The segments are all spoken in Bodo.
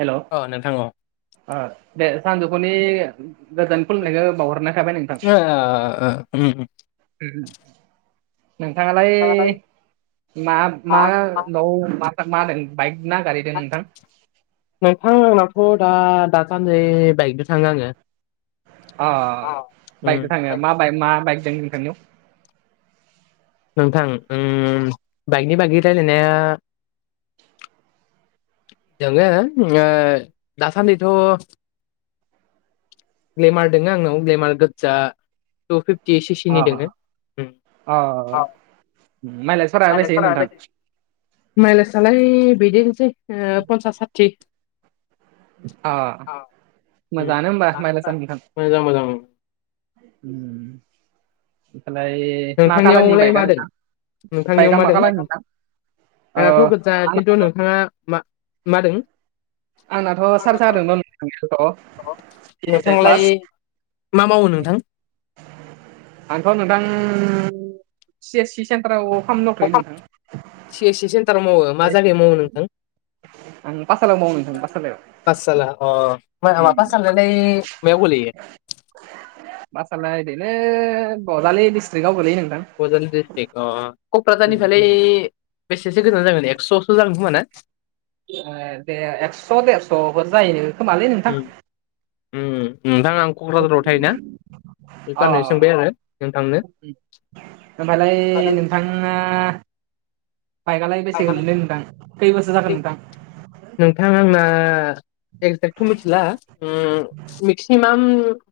हेल अ नोंथां अ अ दे सानजौफुनि गोजान फुलिनायखौ बावहरनायखाबाय नों [unintelligible] नोंथाङालाय ओमफ्राय मा मा न म मा होनादों बाइक ना गारि नोंथां आंनावथ दा दासान्दिै बाइकजों थाङो आंङो अ उम बाइकजों थाङो मा ब मा बाइकजों नोंथांनि नोंथां बाइकनि बागै रायलायनाया दोंङो ओ दासान्दिथ ग्लेमार दोंङो आंनाव ग्लेमार गोज्जा टु फिफ्टि सिसिनि अ दङो अ [unintelligible] आ नोंथां माइलेजलाय बिदिनोसै पन्सास साथि अ उम मोजाङानो होमबा माइला सानदिख मोजां मोजां ओमफ्रायालाय नोंथांनियावलाय मादों नोंथांनियाव बाइकआ मा मादों कालारनि नोंथां ओ आंनाथ' गोजा आंना खिन्थु नोंथाङा मा मादों आंनाथ' सारि साखा [inaudible] दं र' नोंथां नोंथांलाय प्लास मा मावो नोंथां आंथ नोंथां सि एस सि सेन्टाराव खालामामनो दंथयो नोंथां सि एस सि सेन्टाराव मावो मा जायगायाव मावो नोंथां आं पाठसालायाव मावो नोंथां पाठसालायाव [inaudible] माबा स मायाव गोलैयो बासालाय दिलै बजालि डिस्ट्रिकआव गोलैयो नोंथां बज्रालि डिस्ट्रिक्ट अ क'क्राझारनिफ्रायालाय ओ बेसेसो गोजान जागोन एकस'सो जागोन खोमा ना एक्स' देरस'फोर जायो खोमालै नोंथां। उम नोंथां आं। क'क्राझाराव थायोना बे अ गारनो सोंबाय आरो नोंथांनो। ओ भा [unintelligible] लाय न नोंथाङा बाइकआलाय बेसे गोलैनाय नोंथां खै बोसोर जागोन नोंथां। नोंथां आंना एक्जेक्थ' मिथिला मेक्सिमाम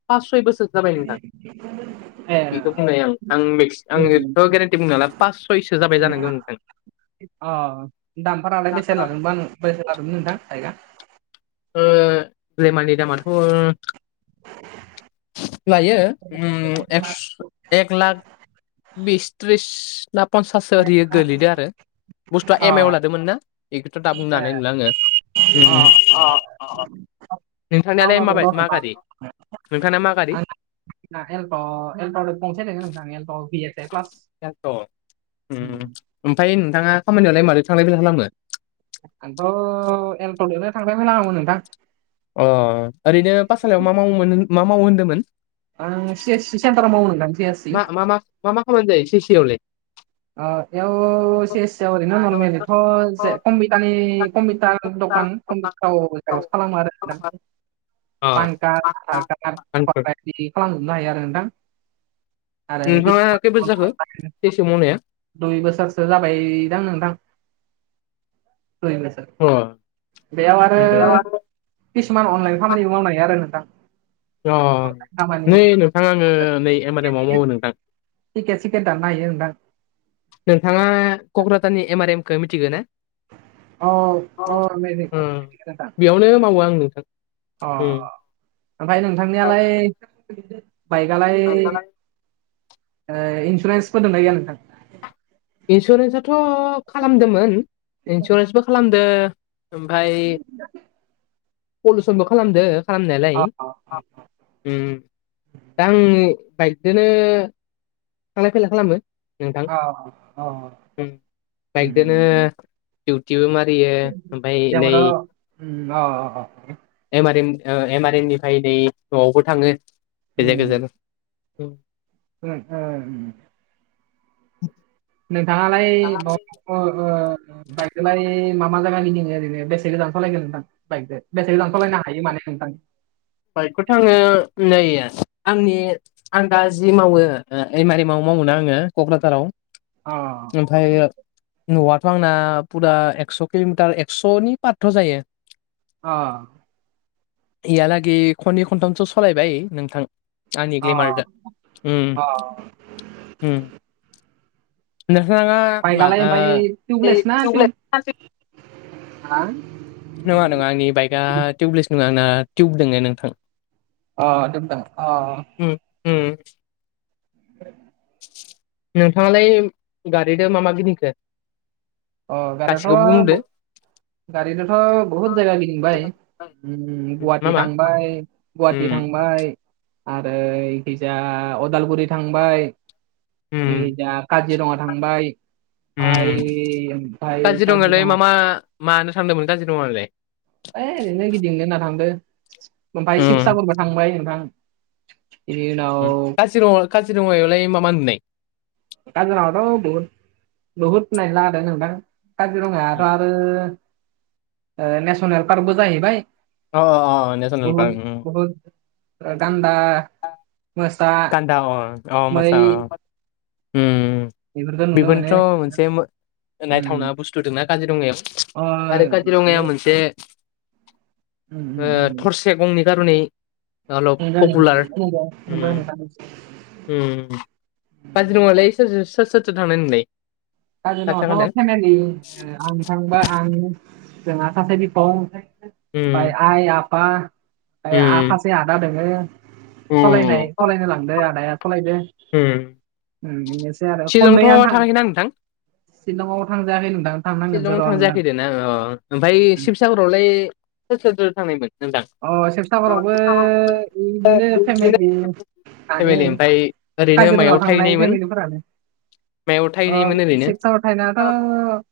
पास सय बोसोर जाबाय नोंथां [inaudible] ए बेखौ बुंनाय आं आं मक् आंोथ' गेरेन्टि बुं नाय पास सयसो जाबाय जानांगौ नोंथां [unintelligible] अ दामफोरालाय बेसे लादोंबा बेसे लादोंमोन नोंथां बायगा। [unintelligible] दामाथ' लायो उम ए लाख बिस थिस ना पन्साससो ओरियो गोलैदों आरो बुस्थुआ अ एम आइ आव लादोंमोन ना। बेखौथ' दा बुंनो ए हानाय नला आङो अ अ नोंथांनिलाय टाउनाव दं र' माबाय मा नोंथां गारि नोंथांनि मा आं गारि ना एलट एलट पसायदों नोंथां एलट भि प्लास थ' उम ओमफ्राय नोंथाङा खामानियावलाय मारै थांलाय-फैलाय खालामो। आंथ' एलटजोंनो थांलाय फैलाय खालामो नोंथां। अ' ओरैनो पाठसालायाव मा मावोमोन मा मावो होन्दोंमोन। आं सि ए सि सेन्थाराव मावो नोंथां सि ए सि मा मा मा मा खामानि जायो सि ए सि आवलाय ओ इयाव सि ए सि आव ओरैनो अ नरमेलिथ' जे कम्पिटारनि कम्पिउटार दखान कम [unintelligible] खालामो आरो नोंथां। [unintelligible] पान कार्ड, आधार कार्ड, आनफोर खालामजोबनो हायो आरो नोंथां। आरो नोंथाङा खै बोसोर जाखो सि ए सि आव मावनाया दुइ बोसोरसो जाबायदां नोंथां दुइ बोसोर अ बेयाव आरो उम किसुमान अनलाइन खामानिबो मावनो हायो आरो नोंथां। अ' अनलाइन खामानि नै नोंथां आङो नै एम आर एमाव मावो नोंथां। थिकेट-सिकेट दाननो हायो आरो नोंथां। नोंथाङा क'क्राझारनि एम आर एमखौ मिथिगो ना? औ औ [unintelligible] नो मावो आं नोंथां। अ उम ओमफ्राय नोंथांनियालाय बाइकआलाय ओ इन्सुरेन्सफोर दोंना गैया नोंथां। इन्सुरेन्साथ' खालामदोंमोन इन्सुरेन्सबो खालामदों ओमफ्राय पलिसनबो खालामदो खालामनायालाय अ उम दा आं बाइकजोंनो थांलाय फैलाय खालामो नोंथां। औ - औ। बाइकदोनो दिउटिबो मारियो ओमफ्राय नै जेबोथ' उम अ 'अ' M आरेन O M R M निफ्राय नै न'आवबो थाङो गेजेर - उम, गेजेर औ [unintelligible] [unintelligible] [inaudible] नोंथाङालाय ओ बाइकजोंलाय मा मा जायगा गिदिङो ओरैनो बेसे गोजान सालायखो नोंथां। बाइकजों बेसे लांथ'लायनो हायो माने नोंथां बाइकखौथ' आङो नै आंनि आं दा जि मावो ओ एम र एम माव मावोना आङो क'क्राझाराव अ ओमफ्रायो न'आथ' आंना फुरा एकस' किल'मिटार एकस'नि पाथ' जायो। अ इहालागै खननै खनथामसो सलायबाय नोंथां। आंनि अ [unintelligible] उम अ नोंथाङा मा बाइकआलाय ओमफ्राय ओ टिउबलेस ना टिउब [unintelligible] हा नङा नङा आंनि बाइकआ टिउबलेस नङा आंना टिउब दङो नोंथां। अ नोंथां अ। उम उम। [inaudible] नोंथाङालाय गारिदो मा मा गिदिंखो? अ गासिखौबो गारियाथ' बुंदो। गारिजोंथ' बहुद जायगा गिदिंबाय। उम मा गुवाहाटि मा थांबाय गुवाहाटि उम थांबाय आरो इखैजा अदालगुरि थांबाय उम इखिजा काजिरङा थांबाय उम ओमफ्राय-ओमफ्राय काजिरङायावलाय काजिरङा मा मा मानो थांदोंमोन काजिरङाआवलाय? ओइ ओरैनो गिदिंनो होनना थांदो ओमफ्राय उम शिबसागरबो थांबाय नोंथां। बिनि उनाव [unintelligible] काजिरङायावलाय मा मा नुनाय? काजिरङावथ' बहुद बहुत नायनो लागा दं नोंथां। काजिरङायाथ' आरो नेसनेल ओ पार्कबो जाहैबाय। अह अह नेसनेल पार्क उम। ओ गान्दा मोसा गान्दा औ औ मै मोसा ओम बेफोरखौ नुनो मोनो बेफोरनोथ' मोनसे मो नायथावना बुस्थु दंना काजिरङायाव ओ आरो काजिरङायाव मोनसे ओम ओ थरसे गंनि खार'नै अलप पपुलार। उम [unintelligible] उम काजिरङालाय सोर सोर सोरथो थांनाय नोंलाय? साथाम काजिरङायावथ' थांखादों फेमेलि ओ आं थांबा आं जोंहा सासे बिफं' ओं ओमफ्राय उम आइ आफा ओ उम सासे आदा दङो सालायनाय उम सालायनो लांदों आदाया सालायदो। उम उम बेनोसै आरो खननैया थां ना नोंथां शिलंआव थांजायाखै नोंथां थांनांगोनसो र' नोंथां। अह ओमफ्राय शिबसागरावलाय सोर सोरथो थांनायमोन? नोंथां अह शिबसागरावबो बिदिनो फेमिलि थाङो फेमिलि ओमफ्राय ओरैनो काजिरङायाव मायाव थांनाय थाहैनायमोन फेमिलिफोरानो मायाव? ओ थाहैनायमोन ओरैनो शिबसागर थाहैनायाथ' ओ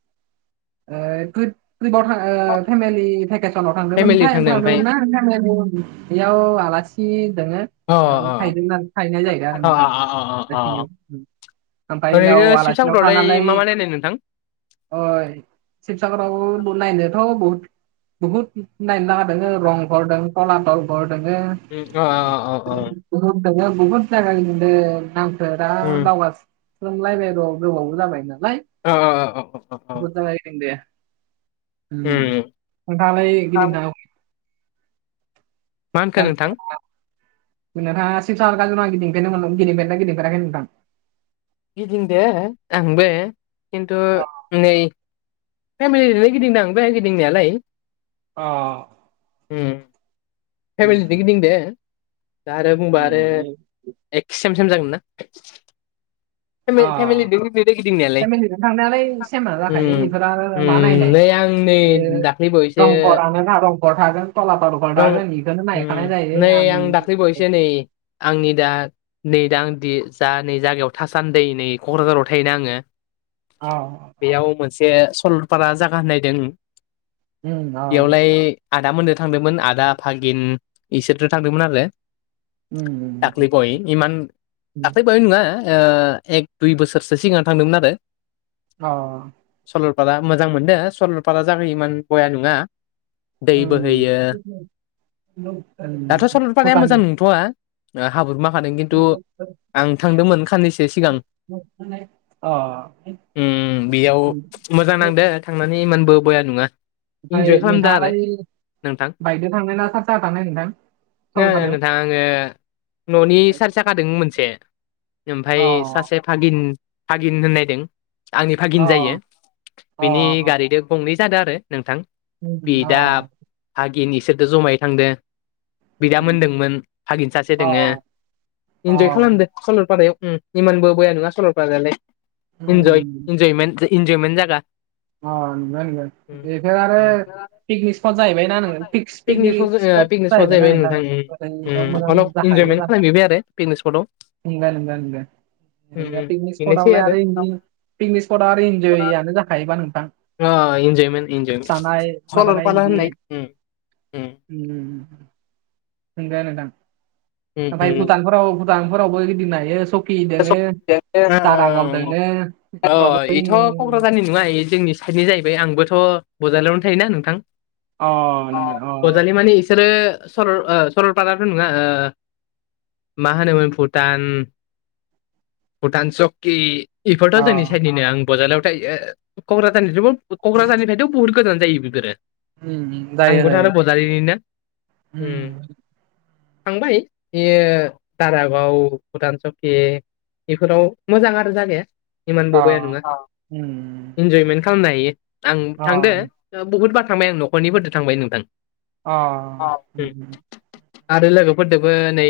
[unintelligible] [unintelligible] फेमिलि थांदोंमोनथाय थांदों ओमफ्राय थांदोंमोन ना गामिनि बेयाव आलासि दङ। अ बेयाव अ थाहैदों ना थाहैनाय जाहैदों आरो अ अ अ अ नोंथां [unintelligible] ओमफ्राय ओरैनो उनाव आलासिनाव शिबसागरावलाय थानानै मा मा नायनाय नोंथां अह शिबसागराव नाइनोथ' बहुत बहुत नाइनो लागा दङ रंफोर दं खलाथलफोर दङ। ओम अह-अह-अह गुबुन दङ बहुत दङ रंफोराव उम दावबायनो सोंलायबायल' गोबावबो जाबाय नालाय औ-औ-औ। बुहुत जायगा गिदिंदों दे उम नोंथाङालाय गिदिंनो मा होनखो नोंथां। नोंथाङा शिबसागर काजिरङा गिदिंफेरदोंना गिदिंफेराखै नोंथां। गिदिं दों आंबो खिन्थु नै फेमिलिजोंलाय गिदिंदों गिदिंनायालाय अह फेमिलिजों उम गिदिंदों दा आरो बुंबा आरो। उम ए सेम सेम जागोन ना। फेमिलि अह फेमिलिजों गिदिंदो गिदिंनायालाय फेमिलिजों थांनायालाय सेमा उम जाखायो बेफोरो मा उम नायनाय नै आं दाख्लै बावैसो दंखरआनो ना दंखर थागोन थलापार दखल रं थागोन बेखौनो नायखानाय जायो आं बायैसो नै आंनि दा नै दा आं दि जा नै जायगायाव थासान्दि नै क'क्राझाराव थायोना आङो। औ बेयाव मोनसे सलपारा जागा होननायदों उम औ बेयावलाय आदाम मोनद थांदोंमोन आदा फागिन इसोरथ थांदोंमोन आरो। उम दाखलि पि इान उम दाखलि पाह नङा एक दुइ बोसोरसो सिगां थांदोंमोन आरो। अ सलपारा मोजां मोनदों सरलपारा जागो इमान बया नङा दै उम बोहैयो उम दाथ' सललपारकाया भुटान मोजां नंथ'वा हाबुर माखादों खिन्थु आं थांदोंमोन साननैसो सिगां अ बेयाव मोजां नांदो थांनानै इमानबो बया नङा इन्जय ओमफ्राय खालामदो आरो नोंथाङालाय नोंथां बाइकदों थांनाय ना सार साहा थांनाय नोंथां। ना सरलपारायाव नोंथां आङो न'नि सार् जाखादों मोनसे अ ओमफफ्राय सासे फागिन फागिन होननायदों आंनि अ फागिन जायो। अ बिनि गारिद गंनै जादों आरो नोंथां उम अ बिदाब हागिन इसोरजों जमायै थांदों। बिदा मोनदोंमोन फागिन सासे अ दोङो इन्जय अ खालामदो। सलपारायाव इमानबो बया नङा सलपारालाय इनजय उम इनजयमेन्ट इन्जयेन्ट जोन अ बेोनोन एख ज आरो उम पिकनिक स्पट जाहैबायनाा आङो पिकनिक ओ स्पट पिकनिक जाहैबायना जाहैबाय आङो दा नोंथां उम ओरैयाव उम अलप मोजां जाखायो इन्जयमेन्ट खालाम जानाया बिबाय आरो पिकनिक स्पटआव [unintelligible] उम ए उम पिकनिक बेनोसै स्पटआवलाय आरो पिकनिक स्पट आ आरो इन्जययानो जाखायोबा नोंथां एन्जयमेन्टजय जानाय सलाला होननाय उ नंजायानोदां उम ओमफ्राय भुटानफोराव भुटानफोरावबो गिदिं नायायो स फ उम दोङो जारागाव दोङो अ बेफोरावबो इथ' [unintelligible] जोंनि बेंखनो जाहै आबोथ' बड'लेण्डआवनो थायोना नोंथां। अ अ नंगौ गजालि माने इसोरो सरल सरलपाराथ' नङा मा होनोमोन भुटान भुटान चकि अ बेफोरथ' जोंनि साइडनिनो आं बजालियाव थायो' क'क्राझारनि क'क्राझारनिफ्रायथ' बहुत गोजान जायो बेफोरो उम उम जायो जोंबोथ' जायो आरो बजालिनिनो उम थांबाय बेयो दारागाव भुटान सके बेफोराव मोजां आरो जागाया अ इमानबो बया नङा उम इन्जयमेन्ट खालामनो हायो। आं अ थांदो बहुद बार थांबाय आं न'खरनिफोरजों थांबाय नोंथां। अ उम आरो लोगोफोरदोबो नै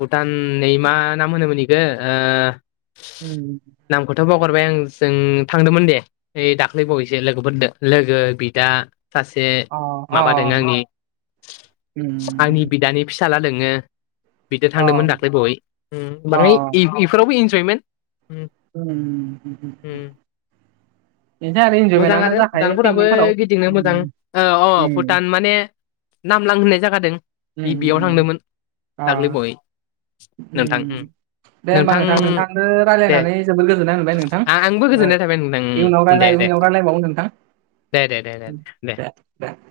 भुटान नैमा ना मोनो मोननिखौ ओ- उम नामखौथ' बावगारबाय आं जों थांदोंमोन दे। ओइ दाख्लैबावैसो लोगोफोरदो लोगो बिदा। सासे अ माबादों अ आंनि आंनि उम बिदानि फिसाला दोङो बिदो अ थांदोंमोन दाख्लै बावै। ओम बाङाय अ बेफोरावबो इन्जयमेन्ट उम। बेनो आरो मोजां इन्जयमेन्टआनो आरो जाखायो भुटानफोराबो पिकनिकफोराव गिदिंनो मोजां उम ओ अ उम भुटान माने। नामलां होननाय जागा दों उम गिबियाव उम थांदोंमोन दाख्लै बावै। ओम। नोंथां उम दे होमबा नोंथां नोंथांनो दे रायज्लायनानै जोबोद गोजोननाय मोनबाय नोंथ आंबो नोंथां। गोजोननाय थाबाय नोंथां इउनाव उम दे रायलाय दे उनाव रायलायबावनो नोंथां। दे दे दे दे। [unintelligible]